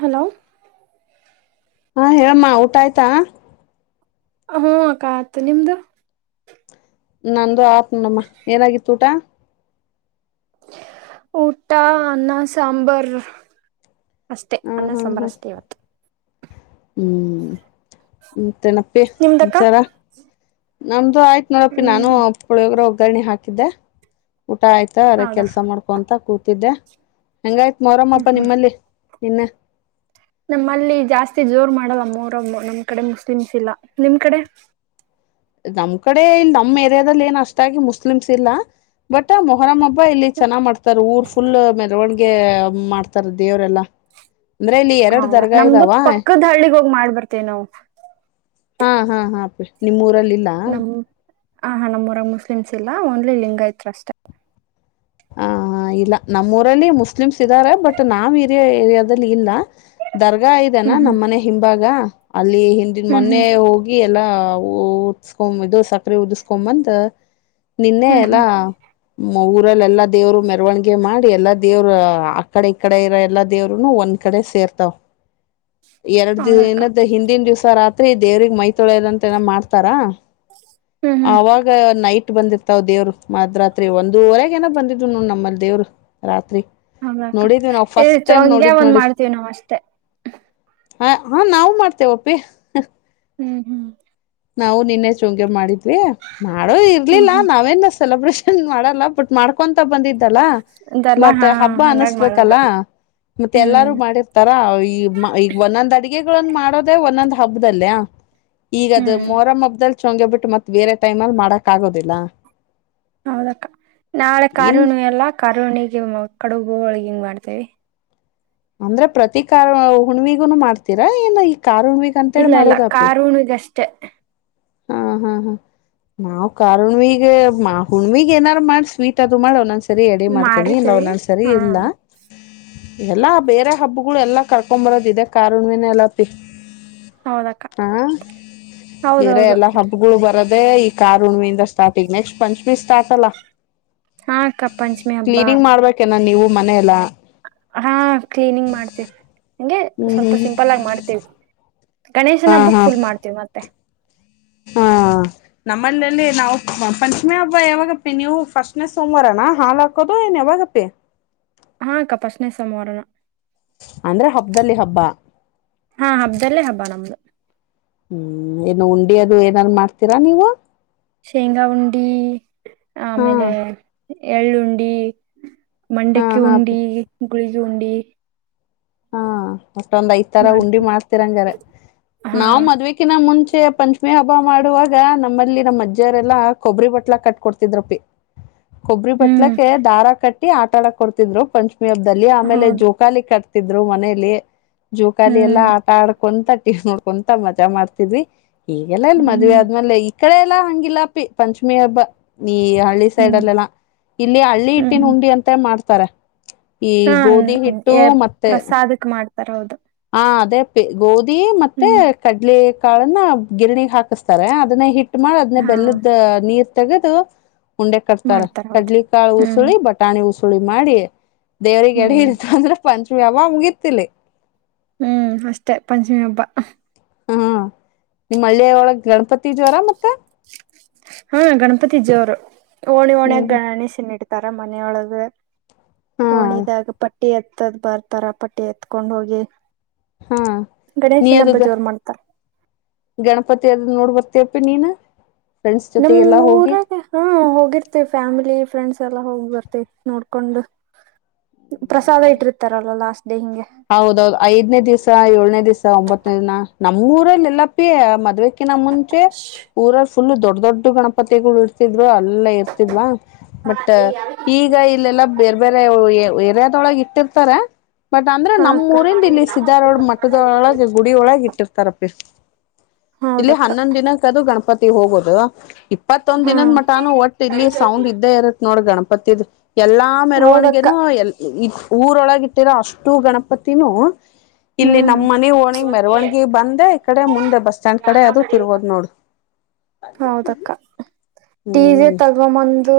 Hello ಹಾ ಹೇಳಮ್ಮ ಊಟ ಆಯ್ತಾ. ಹ್ಮ್ ಅಕ್ಕ ಆತು ನಿಮ್ದು. ನಂದು ಆತ್ ನೊಡಮ್ಮ ಏನಾಗಿತ್ತು ಊಟ. ಊಟಾ ಆನ್ನ ಸಾಂಬರ್. ಅಷ್ಟೇ ಹಾ ಅನ್ನ ಸಂಬರಷ್ಟೇ ಇವತ್ತು ಹ್ಮಞ ಮತೆನಪ್ಪಿ ನಿಮ್ದಕ್ಕ ವಿಚಾರಾ ನಮ್ಮ ದು ಆಯ್ತು ನೋಡಪಿ ನಾನು ಹ್ಮ್ ಪುಳಿಯೋಗರಣಿ ಒಗ್ಗರ್ರಣಿ ಹಾಕಿದ್ದೆ ಊಟ ಆಯ್ತಾ ಅದ ಹೌದಾ ಕೆಲ್ಸ ಮಾಡ್ಕೊಂತ ಕೂತಿದ್ದೆ ಹೆಂಗಾಯ್ತ್ ಮೊರಮ್ಮಪ್ಪ ನಿಮ್ಮಲ್ಲಿ ಇನ್ನ ನಮ್ಮಲ್ಲಿ ಜಾಸ್ತಿ ಜೋರ್ ಮಾಡಲ್ಲ ಮ್ಮೊಹರಮ್ಮ ನಮ್ ಕಡೆ ಮುಸ್ಲಿಮ್ಸ್ ಇಲ್ಲ ನಿಮ್ ಕಡೆ ಹ ನಮ್ ಕಡೆ ಇಲ್ಲಿ ನಮ್ಮ್ ಏರಿಯಾದಲ್ಲಿ ಏನು ಅಷ್ಟಾಗಿ ಮುಸ್ಲಿಮ್ಸ್ ಇಲ್ಲ ಬಟ್ ಮೊಹರಂ ಹಬ್ಬಾ ಇಲ್ಲಿ ಚೆನ್ನಾಗ್ ಮಾಡ್ತಾರ ಊರ್ ಫುಲ್ ಮೆರವಣಿಗೆ ಮಾಡ್ತಾರ ದೇವರೆಲ್ಲಾ ಹೌದಾ ನಮ್ದು ಪಕ್ಕದ ಹಳ್ಳಿಗ್ ಹೋಗ್ ಮಾಡಿ ಬರ್ತೇವ ನಾವು ಹಾ ಹಾ ಹಾ ಪಷ ನಿಮ್ಮ ಊರಲ್ಲಿಲ್ಲಾ ಹ ಹಾ ನಮ್ಮೂರಲ್ಲಿ ಮುಸ್ಲಿಮ್ಸ್ ಇಲ್ಲಾ ಓನಲಿ ಲಿಂಗಾಯತ್ ಅಷ್ಟೇ ಹಾ ಇಲ್ಲ ನಮ್ಮ್ ಊರಲ್ಲಿ ಮುಸ್ಲಿಮ್ಸ್ ಇದಾರೆ ಬಟ್ ನಾವ ಇರಯ ಏರಿಯಾದಲ್ಲಿ ಇಲ್ಲಾ ದ ಆ ಇದಾನ ಹ್ಮ್ ಹ್ಮ್ ನಮ್ಮ್ ಮನೆ ಹಿಂಭಾಗ ಅಲ್ಲಿ ಹಿಂದಿನ ಹ್ಮ್ ಮೊನ್ನೆ ಹ್ಮ್ ಹೋಗಿ ಎಲ್ಲಾ ಉದಸ್ಕೊ ಇದು ಸಕ್ಕರೆೆ ಉದಿಸಕೊ ಬಂದ ನಿನ್ನೆ ಹ್ಮ್ ಹ್ಮ್ ಎಲ್ಲಾ ಮು ಎಲ್ಲಾ ದೇವ್ರು ಮೆರವಣಿಗೆ ಮಾಡಿ ಎಲ್ಲಾ ದೇವರು ಆ ಕಡೆ ಈ ಕಡೆ ಇರೋ ಎಲ್ಲಾ ದೇವರು ಒಂದ್ ಕಡೆ ಸೇರಿ ಇರ್ತಾವ ಎರಡ್ ಹೌದಕ್ಕ ದಿನದ ಹಿಂದಿನ ದಿವ್ಸ ರಾತ್ರಿ ದೇವ್ರಿಗೆ ಮೈ ತೊಳದಂತ ಏನ ಮಾಡ್ತಾರಾ ಹ್ಮ್ ಹ್ಮ್ ಅವಾಗ ನೈಟ್ ಇ ಬಂದಿರ್ತಾವ್ ದೇವ್ರು ಮದ್ಯ ರಾತ್ರಿ ಒಂದೂವರೆಗೆ ಏನೋ ಬಂದಿದ್ ನಮ್ಮಲ್ಲಿ ದೇವರು ರಾತ್ರಿ ಹೌದಾಕ್ಕ ನೋಡಿದ್ವಿ ನಾವ್ ಈ ಫಸ್ಟ್ ಟೈಮ್ ಚೋಂಗ್ಯ ನೋಡಿದ್ ಒಂದ್ ನೋಡಿ ಮಾಡ್ತೀವಿ ನಾವ್ ಅಷ್ಟೇ ಹ ಹಾ ನಾವು ಮಾಡ್ತೇವಪ್ಪಿ ಹ್ಮ್ ಹ್ಮ್ ನಾವು ನಿನ್ನೆ ಚುಂಗ್ಯ ಮಾಡಿದ್ವಿ ಮಾಡೋದು ಹ್ಮ್ ಇರ್ಲಿಲ್ಲ ಹ್ಮ್ ನಾವೇನ್ ಸೆಲೆಬ್ರೇಷನ್ ಮಾಡಲ್ಲ ಬಟ್ ಮಾಡ್ಕೊಂತ ಬಂದಿದ್ದು ಲ್ಲ ಇದೆಲ್ಲಾ ಮತ್ತೆ ಹಾ ಹಬ್ಬ ಹಂಗಾಗಿ ಅನಸ್ಬೇಕಲ್ಲ ಮಾಡೋದು ಮತ್ತೆ ಹ್ಮ್ ಎಲ್ಲಾರು ಮಾಡಿರ್ತಾರ ಈ ಈಗ ಒಂದೊಂದ ಅಡಿಗೆ ಮಾಡೋದೇ ಒಂದೊಂದ್ ಹಬ್ಬದಲ್ಲಯ ಹ್ಮ್ ಮೊರಂ ಹಬ್ದಲ್ ಚೋಂಗಿ ಬಿಟ್ಟು ಮತ್ತತ್ ಬೇರೆ ಟೈಮ್ ಅಲ್ಲಿ ಮಾಡಕ್ ಆಗೋದಿಲ್ಲ ಹೌದಕ್ಕ ನಾಳೆ ಇನ್ ಕಾರಹುಣಿವೆ ಅಲ್ಲಾ ಕಾರ ಹುಣ್ಣಿಮೆಯ ಕಡಬು ಹೋಳಿಗಿ ಹೆಂಗ್ ಮಾಡ್ತೇವಿ ಅಂದ್ರೆ ಪ್ರತೀಕಾರಹುಣವಿಗುನು ಮಾಡ್ತೀರಾ ಏನು ಈ ಕಾರಹುಣವಿಗಿ ಅಂತೇಳಿ ಮಾಡೋದಪ್ಪಿ ಅಷ್ಟೆ ಹಾ ಹಾ ಹಾ ನಾವ್ ಕಾರುಣ್ವಗ್ ಹುಣವಿಗ್ ಏನಾರು ಮಾಡ್ ಸ್ವೀಟ್ ಅದು ಮಾಡಿ ಒಂದಸ ಸರಿ ಎಡಿ ಮಾಡ್ತೇನೆ ಇಲ್ಲ ಮಾಡಿರ್ತೀವಿ ನು ಸರಿ ಹಾ ಇಲ್ಲಾ ಎಲ್ಲಾ ಬೇರೆ ಹಬ್ಬ ಎಲ್ಲಾ ಕರ್ಕೊಂಡ್ ಬರದ ಇದೆ ಕಾರಹುಣವೇ ಎಲ್ಲ ಅಪಿ ಹೌದಕ್ಕ ಹಾ ಬೇರೆ ಹೌದೌದು ಎಲ್ಲಾ ಹಬ್ಬಗಳು ಬರೋದು ಅದೇ ಈ ಕಾರುಣವಿಯಿಂದ ಸ್ಟಾರ್ಟ್ ಈ ನೆಕಸ್ಟ ಪಂಚಮಿ ಸ್ಟಾರ್ ಅಲ್ಲಾ ಹಾ ಅಕ್ಕ ಪಂಚಮಿ ಹಬ್ಬ ಕ್ಲೀನಿಂಗ್ ಮಾಡ್ಬೇಕೇನ ನೀವು ಮನೆಎಲ್ಲಾ ಹಾ ಕ್ಲೀನಿಂಗ್ ಮಾಡ್ತೀವಿ ಹಂಗೆ ಹ್ಮ್ ಸ್ವಲ್ಪ ಹ್ಮ್ ಸಿಂಪಲ್ ಆಗಿ ಮಾಡ್ತೇವಿ ಗಣೇಶನ ಹಾ ಹಬ್ಬಕ್ ಹಾ ಫುಲ್ ಮಾಡ್ತೀವಿ ಮತ್ತೆ ಹಾ ಹ ನಮ್ಮಲ್ಲಲ್ಲಿ ನಾವು ಪಂಚಮಿ ಹಬ್ಬ ಯಾವಾಗಪ್ಪಿ ನೀವು ಫಸ್ಟ್ ನೆ ಸೋಮವಾರ ನಾ ಹಾಲ ಹಾಕೋದ ಕದ ನವ ಗಪ್ಪೆ ಹಾ ಅಕ್ಕ ಪಶ್ಟನೇ ಸೋಮವಾರನ ಅಂದ್ರೆ ಹಬ್ಬದಲ್ಲಿ ಹಬ್ಬ ಹಾ ಹಬ್ಬದಲ್ಲೇ ಹಬ್ಬ ನಮ್ದು ಹ್ಮ್ ಏನು ಉಂಡಿ ಅದು ಏನಾದಾರು ಮಾಡ್ತೀರಾ ನೀವು ಶೇಂಗಾ ಉಂಡಿ ಹಾ ಆಮೇಲೆ ಎಳ್ಳುಂಡಿ ಹಾ ಮಂಡಕ್ಕಿ ಹಾ ಉಂಡಿ ಗುಳಿಗೆ ಉಂಡಿ ಹಾ ಅಷ್ಟೊಂದ್ ಐದ್ ತರ ಉಂಡಿ ಮಾಡ್ತಿವಿ ಮಾಡಸ್ತಿರಂಗಾರೆ ಹಾ ನಾವ್ ಮದ್ವಿಕಿನ ಮುಂಚೆ ಪಂಚಮಿ ಹಬ್ಬ ಮಾಡುವಾಗ ನಮ್ಮಲ್ಲಿ ನಮ್ಮ್ ಅಜ್ಜವರೆಲ್ಲಾ ಕೊಬ್ಬರಿ ಬಟ್ಲಾ ಕಟ್ಕೊಡ್ತಿದ್ರಪ್ಪಿ [inaudible] ಕೊಬ್ಬರಿ ಹ್ಮ್ ಬಟ್ಲಕ್ಕೆ ದಾರ ಕಟ್ಟಿ ಆಟಾಡ ಕೊಡ್ತಿದ್ರು ಪಂಚ್ಮಿ ಹಬ್ಬದಲ್ಲಿ ಆಮೇಲೆ ಹೌದು ಜೋಕಾಲಿ ಕಟ್ ದ್ರು ಮನೇಲಿ ಜೂಕಾಲಿ ಹ್ಮ್ ಎಲ್ಲಾ ಆಟ ಆಡ್ ಕುಂತ ಟಿ ವಿ ನೋಡ್ಕೊಂತಾ ಮಜಾ ಮಾಡ್ತಿದ್ವಿ ಈಗೆಲ್ಲಾ ಇಲ್ಲಿ ಹ್ಮ್ ಮದ್ವೆ ಆದ್ಮೇಲೆ ಕಡೆ ಎಲ್ಲಾ ಹಂಗಿಲ್ಲಪ್ಪಿ ಪಂಚಮಿ ಹಬ್ಬ ನೀ ಹಳ್ಳಿ ಸೈಡ್ ಹ್ಮ್ ಅಲ್ಲೆಲ್ಲಾ ಇಲ್ಲಿ ಹಳ್ಳಿ ಹಿಟ್ಟಿನ ಹ್ಮ್ ಉಂಡಿ ಅಂತ ಮಾಡ್ತಾರ ಈ ಹಾ ಗೋಧಿ ಹಿಟ್ಟು ಏ, ಮತ್ ಪ್ರಸಾದಕ್ ಮಾಡ್ತಾರೆ ಹೌದು ಹ ಅದೇ ಪ್ಪಿ ಗೋಧಿ ಮತ್ತೆ ಹ್ಮ್ ಕಡ್ಲೆ ಕಾಳನ್ನ ಗಿರಣಿ ಹಾಕಿಸ್ತಾರೆ ಅದನ್ನ ಹಿಟ್ ಮಾಡ್ ಅದ್ನ್ನೇ ಹಾ ಬೆಲ್ಲದ ನೀರ್ ತೆಗೆದು ಉಂಡೆ ಕಟ್ತಾರ ಮಾಡ್ತಾರ ಹೌದು ಕಡ್ಲಿಕಾಳ ಹ್ಮ್ ಉಸುಳಿ ಬಟಾಣಿ ಉಸುಳಿ ಮಾಡಿ ದೇವ್ರರಿಗೆಡೆ ಹ್ಮ್ ಇಡ್ತ ಅಂದ್ರೆ ಪಂಚಮಿ ಹಬ್ಬ ಮುಗಿತ್ ಇಲ್ಲಿ ಹ್ಮ್ ಅಷ್ಟೇ ಪಂಚಮಿ ಹಬ್ಬ ಹಾ ನಿಮ್ಮ ಹಳ್ಳಿಯ ಒಳಗ್ ಗಣಪತಿ ಜೋರ ಮತ್ತೆ ಹಾ ಗಣಪತಿ ಜೋರು ಓಣಿ ಹ್ಮ್ ಓಣಿ ಹ್ಮ್ ಗಣೇಶನ್ ಇಡ್ತ ತರ ಮನೆಯೊಳಗೆ ಹಾ ಕೋಣಿದಾಗ ಪಟ್ ಪಟ್ಟಿ ಎತ್ತದ್ ಬರ್ತಾರ ಪಟ್ಟಿ ಎತ್ಕೊಂಡ್ ಹೋಗಿ ಹಾ ನೀ ಗಣೇಶನ ಅದು ಹಬ್ಬ ಗ ಜೋರು ಮಾಡ್ತಾರ್ ಗಣಪತಿ ಅದ ನೋಡ್ ಬರ್ತಯ ಪಿ ನೀನ್ ಫ್ರೆಂಡ್ಸ್ ನಮ್ ಜೊತೆಗೆಲ್ಲಾ ಹೋಗಿ ಊರಾಗ ಹಾ ಹೋಗಿರ್ತಿವಿ ಫ್ಯಾಮಿಲಿ ಫ್ರೆಂಡ್ಸ್ಯಲ್ ಎಲ್ಲ ಹೋಗ್ ಬರ್ತಿ ನೋಡ್ಕೊಂಡು ಪ್ರಸಾದ ಇಟ್ಟಿರ್ತಾರಲ್ಲ ಲಾಸ್ಟ್ ಡೇ ಹಿಂಗೆ ಹೌದೌದು ಐದನೇ ದಿಸ ಏಳನೇ ದಿಸ ಒಂಬತ್ತನೇ ದಿನ ನಮ್ ನಮ್ ಊರಲ್ಲಿ ಇಲ್ಲ ಪಿ ಮದ್ವೆಕಿನ ಮುಂಚೆ ಊರ ಫುಲ್ ದೊಡ್ ದೊಡ್ಡ ಗಣಪತಿಗಳು ಇಡ್ತಿದ್ರು ಅಲ್ಲ ಇರ್ತಿದ್ವಾ ಬಟ್ ಈಗ ಇಲ್ಲೆಲ್ಲ ಬೇರೆ ಬೇರೆ ಒಳಗ್ ಇಟ್ಟಿರ್ತಾರ ಬಟ್ ಅಂದ್ರೆ ಹಾ ನಮ್ಮ್ ಊರಿಂದ ಇಲ್ಲಿ ಸಿದ್ದ ರೋಡ್ ಅಕ್ಕ ಮಟ್ಟದೊಳಗ ಗುಡಿ ಒಳಗ ಇಟ್ಟಿರ್ತಾರಪ್ಪಿ ಇಲ್ಲಿ ಹೌದಕ್ಕ ಹನ್ನೊಂದ್ ದಿನಕ್ಕದು ಗಣಪತಿ ಹೋಗೋದ ಇಪ್ಪತ್ತೊಂದ ದಿನದ ಹ್ಮ್ ಮಟಾನು ಒಟ್ಟ ಇಲ್ಲಿ ಸೌಂಡ್ ಇದ್ದೇ ಇರತ್ತತ್ ನೋಡ ಗಣಪತಿದು ಎಲ್ಲಾ ಹೌದಕ್ಕ ಮೆರವಣಿಗೆನೂ ಎಲ್ ಊರೊಳಗ ಇಟ್ಟಿರೋ ಅಷ್ಟು ಗಣಪತಿನೂ ಇಲ್ಲಿ ಹ್ಮ್ ನಮ್ಮ ಮನ ಓಣಿಗೆ ಮೆರವಣಗಿ ಬಂದೆ ಈ ಕಡೆ ಮುಂದೆ ಬಸ್ ಸ್ಟ್ಯಾಂಡ್ ಕಡೆ ಅದು ತಿರ್ಗೋದು ನೋಡು ಹೌದಕ್ಕ ಡೀಜೆ ಹ್ಮ್ ತಗೊ ಬಂದು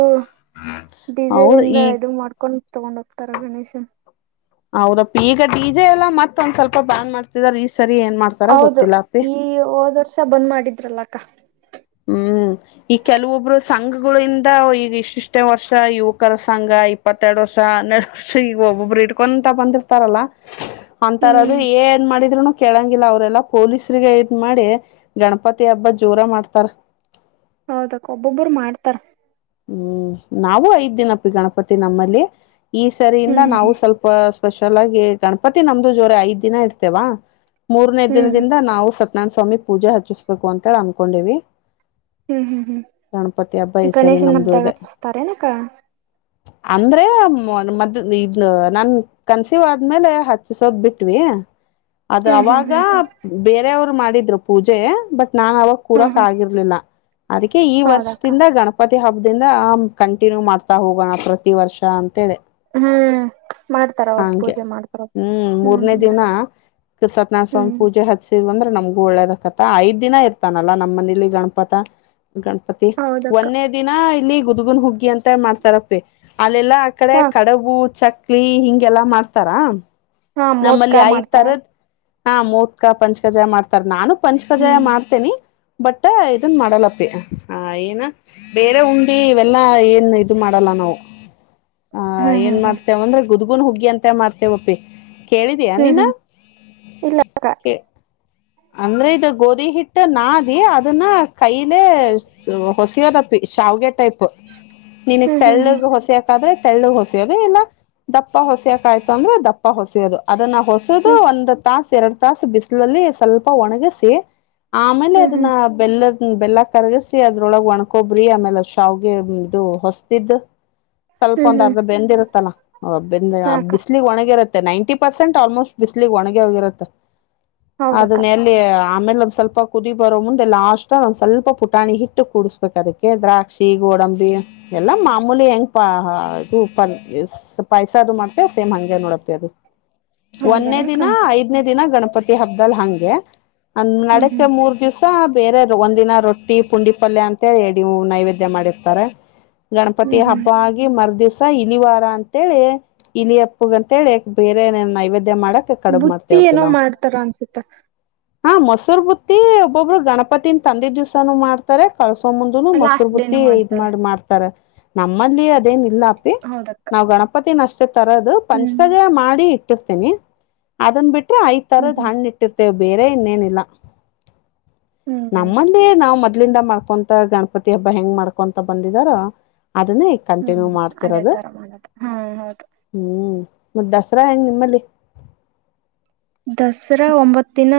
ಡೀಜೆ ಹೌದು ಈ ದಿಂದ ಇದು ಮಾಡ್ಕೊಂಡ ತಗೊಂಡ ಹೋಗ್ತಾರಲ್ಲ ಗಣೇಶ ಹೌದಪ್ಪಿ ಈಗ ಡಿಜೆ ಎಲ್ಲ ಮತ್ತೊಂದ್ ಸ್ವಲ್ಪ ಬ್ಯಾನ್ ಮಾಡ್ತಿದರೆ ಹೌದು ಈ ಹೋದ್ ವರ್ಷ ಬಂದ್ ಮಾಡಿದ್ರಲ್ಲ ಅಕ್ಕ ಹ್ಮ್ ಈ ಕೆಲವೊಬ್ಬರು ಸಂಘಗಳಿಂದ ಈಗ ಇಷ್ಟಿಷ್ಟೇ ವರ್ಷ ಯುವಕರ ಸಂಘ ಇಪ್ಪತ್ತೆರಡು ವರ್ಷ ಹಾ [unintelligible] ಒಬ್ಬೊಬ್ರು ಇಟ್ಕೊಂತ ಬಂದಿರ್ತಾರಲ್ಲ ಅಂತಾರದು ಹ್ಮ್ ಏನ್ ಮಾಡಿದ್ರುನು ಕೆಳಂಗ್ ಲ್ಲ ಅವ್ರಲ್ಲಾ ಪೊಲೀಸರಿಗೆ ಇದ್ ಮಾಡಿ ಗಣಪತಿ ಹಬ್ಬ ಜೋರ ಮಾಡ್ತಾರ ಹೌದಕ್ ಒಬ್ಬೊಬ್ಬರು ಮಾಡ್ತಾರ್ ಹ್ಮ್ ನಾವ ಐದ್ ದಿನ ಪಿ ಗಣಪತಿ ನಮ್ಮಲ್ಲಿ ಈ ಸರಿಯಿಂದ ಹ್ಮ್ ನಾವು ಸ್ವಲ್ಪ ಸ್ಪೆಷಲ್ ಆಗಿ ಗಣಪತಿ ನಮ್ದು ಜೋರ ಐದ್ ದಿನ ಇಡ್ತೇವಾ ಮೂರನೇ ಹ್ಮ್ ದಿನದಿಂದ ನಾವು ಸತ್ಯನಾರಾಯಣ ಸ್ವಾಮಿ ಪೂಜೆ ಹಚ್ಚಿಸ್ಬೇಕು ಅಂತ ಅನ್ಕೊಂಡಿವಿ ಹ್ಮ್ ಹ್ಮ್ ಗಣಪತಿ ಹಬ್ಬ ಹ್ಮ್ ಈ ಸರಿ ಗಣೇಶನ ನಮ್ದು ಹಬ್ದಾಗ ಇದೆ ಹಚ್ಚೋಸ್ತಾರೇನಾಕ್ಕ ಅಂದ್ರೆ ಮದ್ ಇದ ನನ್ ಕನ್ಸಿವ್ ಆದ್ಮೇಲೆ ಹಚ್ಚಿಸೋದ್ ಬಿಟ್ವಿ ಅದ ಹ್ಮ್ ಹ್ಮ್ ಅವಾಗ ಹ್ಮ್ ಹ್ಮ್ ಬೇರವ್ರು ಮಾಡಿದ್ರು ಪೂಜೆ ಬಟ್ ನಾ ಅವಾಗ ಹ್ಮ್ ಕೂರಕ್ ಹ್ಮ್ ಆಗಿರ್ಲಿಲ್ಲ ಅದಕ್ಕೆ ಈ ಹೌದಕ್ಕ ವರ್ಷದಿಂದ ಗಣಪ ಪ್ರತಿ ಹಬ್ಬದಿಂದ ಕಂಟಿನ್ಯೂ ಮಾಡ್ತಾ ಹೋಗೋಣ ಪ್ರತಿ ವರ್ಷ ಅಂತೇಳಿ ಹ್ಮ್ ಮಾಡ್ತಾರ ಹೌದು ಹಂಗೆ ಪೂಜೆ ಮಾಡ್ತಾರ ಹ್ಮ್ ಮೂರನೇ ದಿನ ಸತ್ಯನಾರಾಯಣ ಸ್ವಾಮಿ ಹ್ಮ್ ಪೂಜೆ ಹಚ್ಚಸಿವಂದ್ರ ನಮ್ಗು ಒಳ್ಳೇದಕತ ಐದ್ ದಿನ ಇರ್ತಾನಲ್ಲಾ ನಮ್ಮ ಮನಲಿ ಗಣಪತ ಗಣಪತಿ ಹೌದಕ್ಕ ಒನ್ನೆ ದಿನ ಇಲ್ಲಿ ಗುದ್ಗುನ್ ಹುಗ್ಗಿ ಅಂತ ಮಾಡ್ತಾರಪ್ಪಿ ಅಲ್ಲೆಲ್ಲಾ ಆ ಕಡೆ ಹಾ ಅಕ್ಕ ಕಡಬು ಚಕ್ಲಿ ಹಿಂಗೆಲ್ಲಾ ಮಾಡ್ತಾರಾ ಹಾ ಮೋದ್ಕ ನಮ್ಮಲ್ಲಿ ಐದ್ ಮಾಡ್ತಾರ ತರದ ಹಾ ಮೋದಕ ಪಂಚ ಕಜಾಯ ಮಾಡ್ತಾರ ನಾನು ಪಂಚ ಕಜಾಯ ಹ್ಮ್ ಮಾಡ್ತಿನಿ ಬಟ್ ಇದನ್ ಮಾಡಲ್ಲಪ್ಪಿ ಆ ಏನ ಬೇರೆ ಉಂಡಿ ಇವೆಲ್ಲಾ ಏನ್ ಇದು ಮಾಡಲ್ಲ ನಾವು ಹ ಹ್ಮ್ ಏನ್ ಹ್ಮ್ ಹ್ಮ್ ಮಾಡ್ತೇವಂದ್ರ ಗುದ್ಗುನ್ ಹುಗ್ಗಿ ಅಂತ ಮಾಡ್ತೇವಪ್ಪಿ ಕೇಳಿದಯ ಹ್ಮ್ ನೀನ್ನ ಹ್ಮ್ ಇಲ್ಲ ಅಕ್ಕ ಕೇ ಅಂದ್ರೆ ಇದು ಗೋಧಿ ಹಿಟ್ಟು ನಾದಿ ಅದನ್ನ ಕೈಲೆ ಹೊಸಿಯೋದಪ್ಪಿ ಶಾವಗೆ ಟೈಪ್ ನಿನಗ್ ಹ್ಮ್ ಹ್ಮ್ ತಳ್ಳಗ್ ಹೊಸ ತೆಳ್ಳುಗ್ ಹೊಸಿಯೋದು ಇಲ್ಲಾ ದಪ್ಪ ಹೊಸಿಯಕ ಆಯ್ತು ಅಂದ್ರೆ ದಪ್ಪ ಹೊಸಿಯೋದು ಅದನ್ನ ಹೊಸದು ಹ್ಮ್ ಒಂದ್ ತಾಸ ಎರಡ್ ತಾಸ ಬಿಸಿಲಲ್ಲಿ ಸ್ವಲ್ಪ ಒಣಗಸಿ ಆಮೇಲೆ ಹ್ಮ್ ಅದನ್ನ ಹ್ಮ್ ಬೆಲ್ಲದ ಹ್ಮ ಬೆಲ್ಲ ಕರಗಸಿ ಅದ್ರೊಳಗ ಒಣ್ಕೊಬ್ರಿ ಆಮೇಲೆ ಶಾವ್ಗೆದು ಹೊಸ್ದಿದ್ದ ಸ್ವಲ್ಪ ಹ್ಮ್ ಹ್ಮ್ ಒಂದ ಹ್ಮ್ ಅರ್ಧ ಬೆಂದಿರುತ್ತಲ್ಲ ಬೆಂದ ಹಾ ಅಕ್ಕ ಬಿಸಲಗ್ ಒಣಗಿರತ್ತೆ ನೈಂಟಿ ಪರ್ಸೆಂಟ್ ಆಲ್ಮೋಸ್ಟ್ ಬಿಸಲಗ್ ಒಣಗೆ ಹೋಗಿರುತ್ತ ಹೌದಾ ಎಲ್ಲಿ ಆಮೇಲೆ ಒಂದ್ ಸ್ವಲ್ಪ ಕುದಿ ಬರೋ ಮುಂದ ಲಾಸ್ಟ್ ಒಂದ್ ಸ್ವಲ್ಪ ಪುಟಾಣಿ ಹಿಟ್ಟು ಕೂಡಸ್ಬೇಕು ಅದಕ್ಕೆ ದ್ರಾಕ್ಷಿ ಗೋಡಂಬಿ ಎಲ್ಲ ಮಾಮೂಲಿ ಹೆಂಗ್ ಇದು ಪೈಸ ಅದು ಮಾಡ್ತೆವ ಸೇಮ್ ಹಂಗೆ ನೋಡಪಿ ಅದು ಒನ್ನೆ ಹೌದನಕ್ಕ ದಿನ ಐದನೇ ದಿನ ಗಣಪತಿ ಹಬ್ಬದಲ್ ಹಂಗೆ ಅ ಹ್ಮ್ ನಡುಕ ಹ್ಮ್ ಮೂರ್ ದಿವ್ಸ ಬೇರೆವರ ಒಂದಿನ ರೊಟ್ಟಿ ಪುಂಡಿ ಪಲ್ಯ ಅಂತೇಳಿ ಎಡಿ ನೈವೇದ್ಯ ಮಾಡಿರ್ತಾರ ಗಣಪತಿ ಹ್ಮ್ ಹ್ಮ್ ಹಬ್ಬ ಆಗಿ ಮರದಿಸ ಇಲಿವಾರ ಅಂತೇಳಿ ಇಲಿಯಪ್ಪಗ ಅಂತೇಳಿ ಬೇರೆ ನೈವೇದ್ಯ ದೈ ಮಾಡಕ್ಕ ಕಡಬ್ ಬುತ್ತಿ ಮಾಡ್ತೇವಪ್ಪಿ ಏನೋ ನಾವು ಮಾಡ್ತಾರ ಅನ್ಸುತ್ತ ಹಾ ಮೊಸೂರು ಬುತ್ತಿ ಒಬ್ಬೊಬ್ರು ಗಣಪತಿನ ತಂದಿದ ದಿವ್ಸಾನು ಮಾಡ್ತಾರೆ ಕಳ್ಸ ಮುಂದನು ಮೊಸರು ಲಾಸ್ಟ್ ಡೇನು ಬುತ್ತಿ ಇದ್ ಮಾಡ್ತಾರೆ ಮಾಡ್ ಮಾಡ್ತಾರ ನಮ್ಮಲ್ಲಿ ಇದೇನ ಇಲ್ಲಾಪ್ಪಿ ಹೌದಕ್ಕ ನಾವ್ ಗಣಪತಿನ ಅಷ್ಟೇ ತರೋದು ಹ್ಮ್ ಪಂಚಕಜಾಯ ಮಾಡಿ ಇಟ್ಟರ್ತಿನಿ ಅದನ್ ಬಿಟ್ರೆ ಐದ್ ಹ್ಮ್ ತರದ ಹ್ಮ್ ಹಣ್ಣ ಇಟ್ಟಿರ್ತಿವೆ ಬೇರೆ ಇನ್ನೇನಿಲ್ಲ ಹ್ಮ್ ನಮ್ಮಲ್ಲಿ ನಾವು ಮತ್ತ ಮೂದಲಿಂದ ಮಾಡ್ಕೊಂತ ಗಣಪತಿ ಹಬ್ಬ ಹೆಂಗ್ ಮಾಡ್ಕೊಂತ ಬಂದಿದಾರ ಅದನ್ನೇ ಈಗ ಹ್ಮ್ ಕಂಟಿನ್ಯೂ ಅದೇ ಮಾಡ್ತಿರೋದು ತರ ಮಾಡದ ಹಾ ಹೌದು ಹ್ಮ್ ಮತ್ತ ದಸರಾ ಹೆಂಗ ನಿಮ್ಮಲ್ಲಿ ದಸರಾ ಒಂಬತ್ತ ದಿನ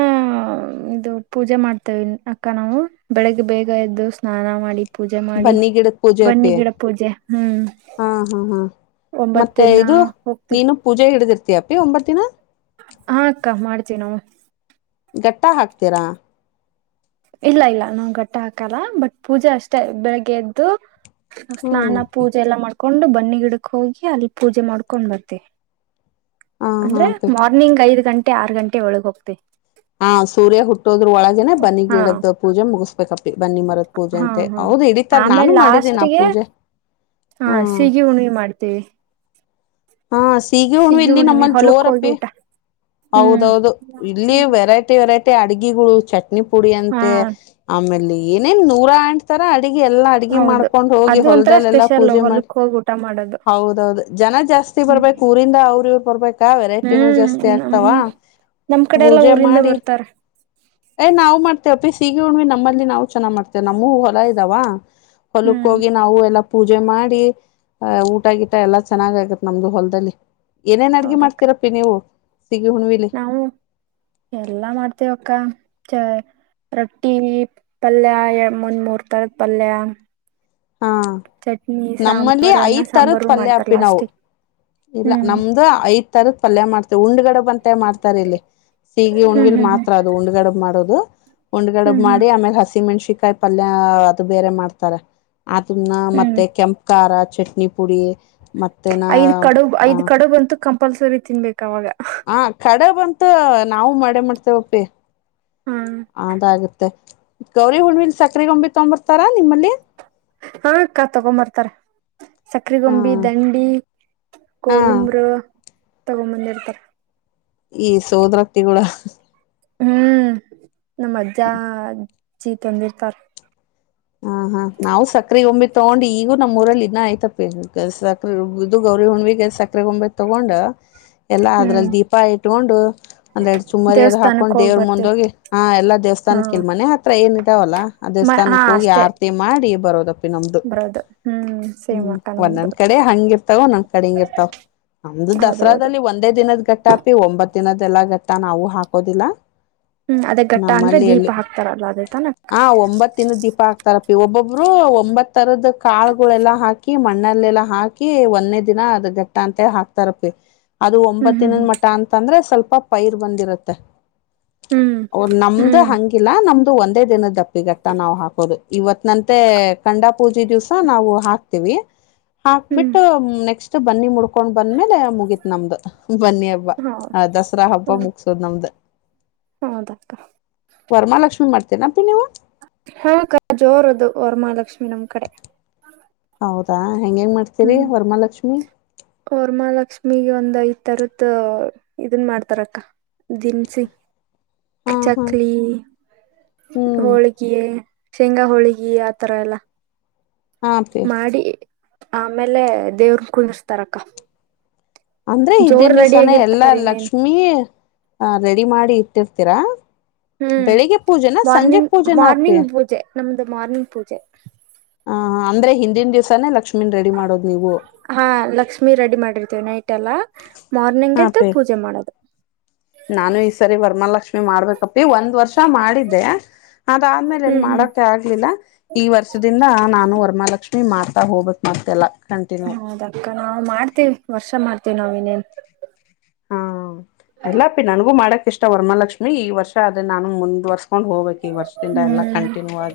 ಇದು ಪೂಜೆ ಮಾಡ್ತೇವೆ ಅಕ್ಕ ನಾವು ಬೆಳಗ್ಗೆ ಬೇಗ ಎದ್ದು ಸ್ನಾನ ಮಾಡಿ ಪೂಜೆ ಮಾಡಿ ಬನ್ನಿ ಗಿಡದ ಪೂಜೆ ಅಪ್ಪಿ ಬನ್ನಿ ಗಿಡ ಪೂಜೆ ಹ್ಮ್ ಹಾ ಹಾ ಹಾ ಒಂಬತ್ ಮತ್ತೆ ದಿನ ಇದು ಹೋಗ್ತಿವಿ ನೀನು ಪೂಜೆ ಹಿಡ್ದಿರ್ತಯಪಿ ಒಂಬತ್ ದಿನ ಹಾ ಅಕ್ಕ ಮಾಡ್ತೀವಿ ನಾವು ಘಟ್ಟ ಹಾಕ್ತೀರಾ ಇಲ್ಲ ಇಲ್ಲ ನಾವ ಗಟ್ಟ ಹಾಕಲ್ಲ ಬಟ್ ಪೂಜೆ ಅಷ್ಟೇ ಬೆಳಗ್ಗೆ ಎದ್ದು ಹ್ಮ್ ಸ್ನಾನ ಪೂಜೆ ಎಲ್ಲಾ ಮಾಡ್ಕೊಂಡು ಬನ್ನಿ ಗಿಡಕ್ ಹೋಗಿ ಅಲ್ಲಿ ಪೂಜೆ ಮಾಡ್ಕೊಂಡ್ ಬರ್ತವಿ ಹಾ ಹಾ ಅಂದ್ರೆ ಅಪ್ಪಿ ಮಾರ್ನಿಂಗ್ ಐದ್ ಗಂಟೆ ಆರ ಗಂಟೆ ಒಳಗ್ ಹೋಗ್ತಿವ ಹಾ ಸೂರ್ಯ ಹುಟ್ಟೋದ್ರ ಒಳಗೇನೆ ಬನ್ನಿ ಹಾ ಗಿಡದ್ ಪೂಜೆ ಮುಗಿಸಬೇಕಪ್ಪಿ ಬನ್ನಿ ಮರದ್ ಪೂಜೆ ಹಾ ಅಂತೆ ಹಾ ಹೌದು ಹಡಿತಾರ ನಾನು ಮಾಡಿದ್ದೀನ ಆ ಪೂಜೆ ಹಾ ಹ್ಮ್ ಸೀಗಿ ಉುಣವಿ ಮಾಡ್ತೇವಿ ಹಾ ಸೀಗ ಹಣ ಇಲ್ಲಿ ನಮ್ಮಲ್ಲಿ ಜೋರ ಹೊಲಕ್ ಹೋಗಿ ಅಪ್ಪಿ ಊಟ ಹ್ಮ್ ಹೌದೌದು ಇಲ್ಲಿ ವೆರೈಟಿ ವೆರೈಟಿ ಮ ಅಡ್ಗೆಗಳು ಚಟ್ನಿ ಪುಡಿ ಹಾ ಅಂತೆ ಆಮೇಲೆ ಏನೇನ್ ನೂರ ಆಂತರ ಅ ಎಲ್ಲ ಅಡಗೆ ಹೌದು ಮಾಡ್ಕೊಂಡು ಹೋಗಿ ಅದು ಒಂಥರ ಹೊಲಲ್ಲ ಎಲ್ಲಾ ಸ್ಪೆಷಲ್ ಪೂಜೆ ಮಾಡಿ ಹೊಲಕ್ ಹೋಗಿ ಊಟ ಮಾಡೋದು ಹೌದೌದು ಜನ ಜಾಸ್ತಿ ಬರ್ಬೇಕು ಊರಿಂದ ಅವ್ರರು ಇವ್ ಬರ್ಬೇಕು ವೆರೈಟಿನ ಹ್ಮ್ ಜಾಸ್ತಿ ನಮ್ ಆಗ್ತಾವ ನಮ್ ಕಡೆ ಎಲ್ಲಾ ಪೂಜೆ ಊರಿಂದ ಮಾಡಿ ಬರ್ತಾರೆ ಏ ನಾವವು ಮಾಡ್ತವಿ ಮತ್ತೆ ಒಪ್ಪಿ ಸೀಗಿ ಹುಣ್ವಿ ನಮ್ಮಲ್ಲಿ ನಾವು ಚೆನ್ನ ಮಾಡ್ವೆ ನಮ್ಮವು ಹೊಲ ಇದಾವ ಹೊಲಕ್ಕ ಹ್ಮ್ ಹೋಗಿ ನಾವು ಎಲ್ಲ ಪೂಜೆ ಮಾಡಿ ಅಹ ಊಟಗಿಟ ಎಲ್ಲಾ ಚೆನ್ನಾಗ ಆಗತ್ ನಮ್ದು ಹೊಲದಲ್ಲಿ ಏನೇನ್ ಅಡ್ಗೆ ಹೌದಕ್ಕ ಮಾಡ್ತಿೀರಪ್ಪಿ ನೀವು ಸಿಗಿ ಹುಣ್ವಿಲಿ ನಾವು ಎಲ್ಲಾ ಮಾಡ್ತೇವ ಅಕ್ಕ ಚ ರೊಟ್ಟಿ ಪಲ್ಯ ಎ ಮುಂದ ಮೂರ್ ತರದ ಪಲ್ಲ್ಲಯ ಹಾ ನಮ್ಮಲ್ಲಿ ಅನ್ನ ಐದ್ ತರದ ಸಾಂಬಾರು ಪಲ್ಯ ಮಾಡ್ತಾರ ಹಪ್ಪಿ ನಾವು ಲಾಸ್ಟಿಗೆ ಇಲ್ಲ ಹ್ಮ್ ನಮ್ದು ಐದ ತಾರಕ್ ಪಲ್ಯ ಮಾಡ್ತೇವಿ ಉಂಡ್ ಗಡಬ ಅಂತ ಮಾಡ್ತಾರೆ ಇಲ್ಲಿ ಸೀಗಿ ಹ್ಮ್ ಉಣ್ಲ್ ಹ್ಮ್ ಮಾತ್ರ ಅದು ಉಂಡ್ ಗಡಬ್ ಮಾಡೋುದು ಉಂಡ್ಗಡ ಹ್ಮ್ ಹ್ಮ್ ಹ್ಮ್ ಮಾಡಿ ಆಮೇಲೆ ಹಸಿಮೆಣಸಿಕಾಯಿ ಪಲ್ಯ ಅದು ಬೇರೆ ಮಾಡ್ತಾರೆ ಅದನ್ನ ಹ್ಮ್ ಮತ್ತುತ್ತೆ ಕೆಂಪು ಖಾರ ಚಟ್ನಿ ಪುಡಿ ಮತ್ತೆನ ಐದ್ ಕಡು ಆ ಐದ್ ಕಡುಬಂತೂ ಕಂಪಲ್ಸರಿ ತಿನ್ಬೇಕವಾಗ ಹ ಕಡೆ ಬಂತ ನಾವು ಮಾಡೆ ಮಾಡ್ತೇವಪ್ಪಿ ಹಾ ಅದಾಗತ್ತೆ ಗೌರಿ ಹುಣ್ಮಿಲಿ ಸಕ್ರೆ ಗಂಬಿ ತಗೊಂಡಂಬರ್ತಾರಾ ನಿಮ್ಮಲ್ಲಿ ಹಾ ಅಕ್ಕಾ ತಗೊಂಬರ್ತಾರ ಸಕ್ಕರೆೆ ಹ ಗೊಂಬಿ ದಂಡಿ ಹಾ ಕೋಲುಂಗ್ರ ತಗೊಂಬಂದಿರ್ತಾರ ಈ ಸೋದರತಿಿ ಕೂಡ ಹ್ಮ್ ನಮ್ಮ ಅಜ್ಜ ಅಜ್ಜಿ ತಂದಿರ್ತಾರ ಹಾ ಹಾ ನಾವು ಸಕ್ರೆ ಒಮ್ಮಿ ತಗೊಂಡ್ ಈಗೂ ನಮ್ಮ್ಊರಲ್ಲಿ ಇದವಿ ನಾ ಆಯ್ತಪ್ಪೇ ಸರೆ ಇದು ಗೌರಿ ಹುಣ್ವಿಗೆ ಸಕರೆ ಗೊಂಬೆ ತಗೊಂಡ ಎಲ್ಲಾ ಹ್ಮ್ ಅದ್ರಲ್ಲಿ ದೀಪ ಇಟ್ಕೊಂಡು ಅಂದ್ರೆರಡು ಸುಮ್ಮರಿ ಎ ಹಾಕೊಂಡು ದೇವಸ್ಥಾನಕ್ ಹೋಗ್ ದೇವ್ರು ಬರ್ತಿವಿ ಮುಂದೋಗಿ ಹಾ ಎಲ್ಲ ಹಾ ದೇವಸ್ಥಾನಕ್ಕ ಇಲ್ ಮನೆ ಹತ್ರ ಏನ ಇವಲ್ಲ ಅ ಮ ಹಾ ದೇವಸ್ಥಾನಕ್ಕೆ ಹೋಗಿ ಅಷ್ಟೇ ಆರ್ತಿ ಮಾಡಿ ಬರೋದ ಬರೋದು ಹ್ಮ್ ಸೇಮ್ ಹ್ಮ್ ಅಕ್ಕ ನಮ್ದು ಒಂದೊಂದ ಕಡೆ ಹಂಗಿರ್ತಾವ ಒಂದೊಂದ್ ಕಡೆ ಹಿಂಗ ಇರ್ತಾವ ನಮ್ದು ಹೌದೌದು ದಸರಾದಲ್ಲಿ ಒಂದೇ ದಿನದ್ ಘಟ್ಟಾಪಿ ಒಂಬತ್ ದಿನದ ಎಲ್ಲಾ ಘಟ್ಟ ನಾವವು ಹಾಕೋದಿಲ್ಲ ಹ್ಮ್ ಅದೇ ಘಟ್ಟ ಅಂದ್ರೆ ದೀಪ ನಮ್ಮಲ್ಲಿಯಲ್ಲಿ ಹಾಕ್ತಾರಲ್ಲ ಅದೇ ತಾನ ಅಕ್ಕ ಹ ಒಂಬತ್ತಿನ ದೀಪ ಹಾಕ್ತಾರ ಒಬ್ಬೊಬ್ರು ಒಂಬತ್ತ ತರದ ಕಾಳುಗಳೆಲ್ಲಾ ಹಾಕಿ ಹಾಕಿ ಮಣ್ಣಲ್ಲೆಲ್ಲಾ ಹಾಕಿ ಒಂದನೇ ದಿನ ಅದ್ ಘಟ್ಟ ಅಂತ ಹಾಕ್ತಾರಪಿ ಅದು ಹ್ಮ್ ಒಂಬತ್ ಹ್ಮ್ ದಿನದ ಮಠ ಅಂತಂದ್ರೆ ಸ್ವಲ್ಪ ಪೈರ್ ಬಂದಿರುತ್ತೆ ಹ್ಮ್ ಹ್ಮ್ ನಮ್ದ ಹ್ಮ್ ಹಂಗಿಲ್ಲಾ ನಮ್ದು ಒಂದೇ ದಿನದ ದಪ್ಪಿಗಟ್ಟ ನಾವ್ ಹಾಕ ಹೌದು ಇವತ್ ನಂತೆ ಡಾ ಪೂಜೆ ದಿವ್ಸ ನಾವು ಹಾಕ್ತಿೀವಿ ಹ್ಮ್ ಹಾಕ್ಬಿಟ್ಟು ನೆಕ್ಸ್ಟ್ ಬನ್ನಿ ಮುಡ್ಕ ಕಕೊಂಡ್ ಬಂದ್ಮೇಲೆ ಮುಗೀತ್ ನಮ್ದು ಬನ್ನಿ ಹಬ್ಬ ಹೌದ ಆ ದಸರಾ ಹಬ್ಬ ಹೌದು ಮುಗಸೋದ್ ನಮ್ದ ಹೌದಕ್ಕ ವರ್ಮಾಲಕ್ಷ್ಮಿ ಮಾಡ್ತೇನಪ್ಪಿ ನೀವು ಹಾ ಕ ಜೋರದು ವರ್ಮಾಲಕ್ಷ್ಮಿ ನಮ್ ಕಡೆ ಹೌದಾ ಹೆಂಗ ಹೆಂಗ ಮಾಡ್ತೀರಿ ಹ್ಮ್ ವರ್ಮಾಲಕ್ಷ್ಮಿ ಮೀಗ ಒಂದ್ ಐದ್ ತರತ್ ಇದನ್ ಮಾಡ್ತಾರಕ್ಕ ದನ್ಸಿ ಹಾ ಹಾ ಚಕ್ಲಿ ಹ್ಮ್ ಹೋಳ್ಗೆ ಶೇಂಗಾ ಹೋಳಗಿ ಆತರ ಎಲ್ಲ ಆಪಿ ಮಾಡಿ ಆಮೇಲೆ ದೇವ್ರನ್ ಕುುದರ್ಸ್ತಾರಕ್ಕ ಅಂದ್ರೆ ಇದಿನ ದಿವ್ಸಾನ ಎಲ್ಲಾ ಇನ್ನೇನು ಲಕ್ಷ್ಮೀ ಆ ರೆಡಿ ಮಾಡಿ ಇಟ್ಟಿರ್ತೀರಾ ಹ್ಮ್ ಬೆಳಿಗ್ಗೆ ಪೂಜೆನ ಸಂಜೆ ಮಾರ್ನಿಂಗ್ ಪೂಜೆನ ಅಪ್ಪಿ ಮಾರ್ನಿಂಗ್ ಪೂಜೆ ನಮ್ದು ಮಾರ್ನಿಂಗ್ ಪೂಜೆ. ಹ ಹ ಅಂದ್ರೆ ಹಿಂದಿನ ದಿವ್ಸನೆ ಲಕ್ಷ್ಮ ಹಾ ಲಕ್ಷ್ಮಿ ರೆಡಿ ಮಾಡಿರ್ತೇವಿ ನೈಟ್ ಎಲ್ಲ. ಹ ಅಪ್ಪಿ ನಾನು ಈ ಸರಿ ವರ್ಮಾಲಕ್ಷ್ಮಿ ಮಾಡ್ಬೇಕಪ್ಪಿ ಒಂದ್ ವರ್ಷ ಮಾಡಿದ್ದೆ ಅದಆದ್ಮೇಲೆ ಎಲ್ಲಿ ಹ್ಮ್ ಹ್ಮ್ ಮಾಡೋಕೆ ಆಗ್ಲಿಲ್ಲ ಈ ವರ್ಷದಿಂದ ನಾನು ವರಮಹಾಲಕ್ಷಿ ನೀ ಮಾತಾ ಹೋಗಬಕ್ ಮತ್ತೆಲ್ಲಾ ಹೌದಕ್ಕ ನಾವು ಮಾಡ್ತೇವಿ ವರ್ಷ ಮಾಡ್ತೇವಿ ನಾವ ಇನ್ನೇನ್ ಹಾ ಎಲ್ಲ ಅಪ್ಪಿ ನನ್ಗೂ ಮಾಡಕ್ ಇಷ್ಟ ವರಮಹಾಲಕ್ಷ್ಮಿ ಈ ವರ್ಷ ಅದೇ ನಾನು ಮುಂದ್ ವರ್ಸ ಕೊಂಡ್ ಹೋಗ್ಬೇಕ ಈ ವರ್ಷದಿಂದ ಎಲ್ಲ ಹ್ಮ್ ಕಂಟಿನ್ಯೂ ಆಗಿ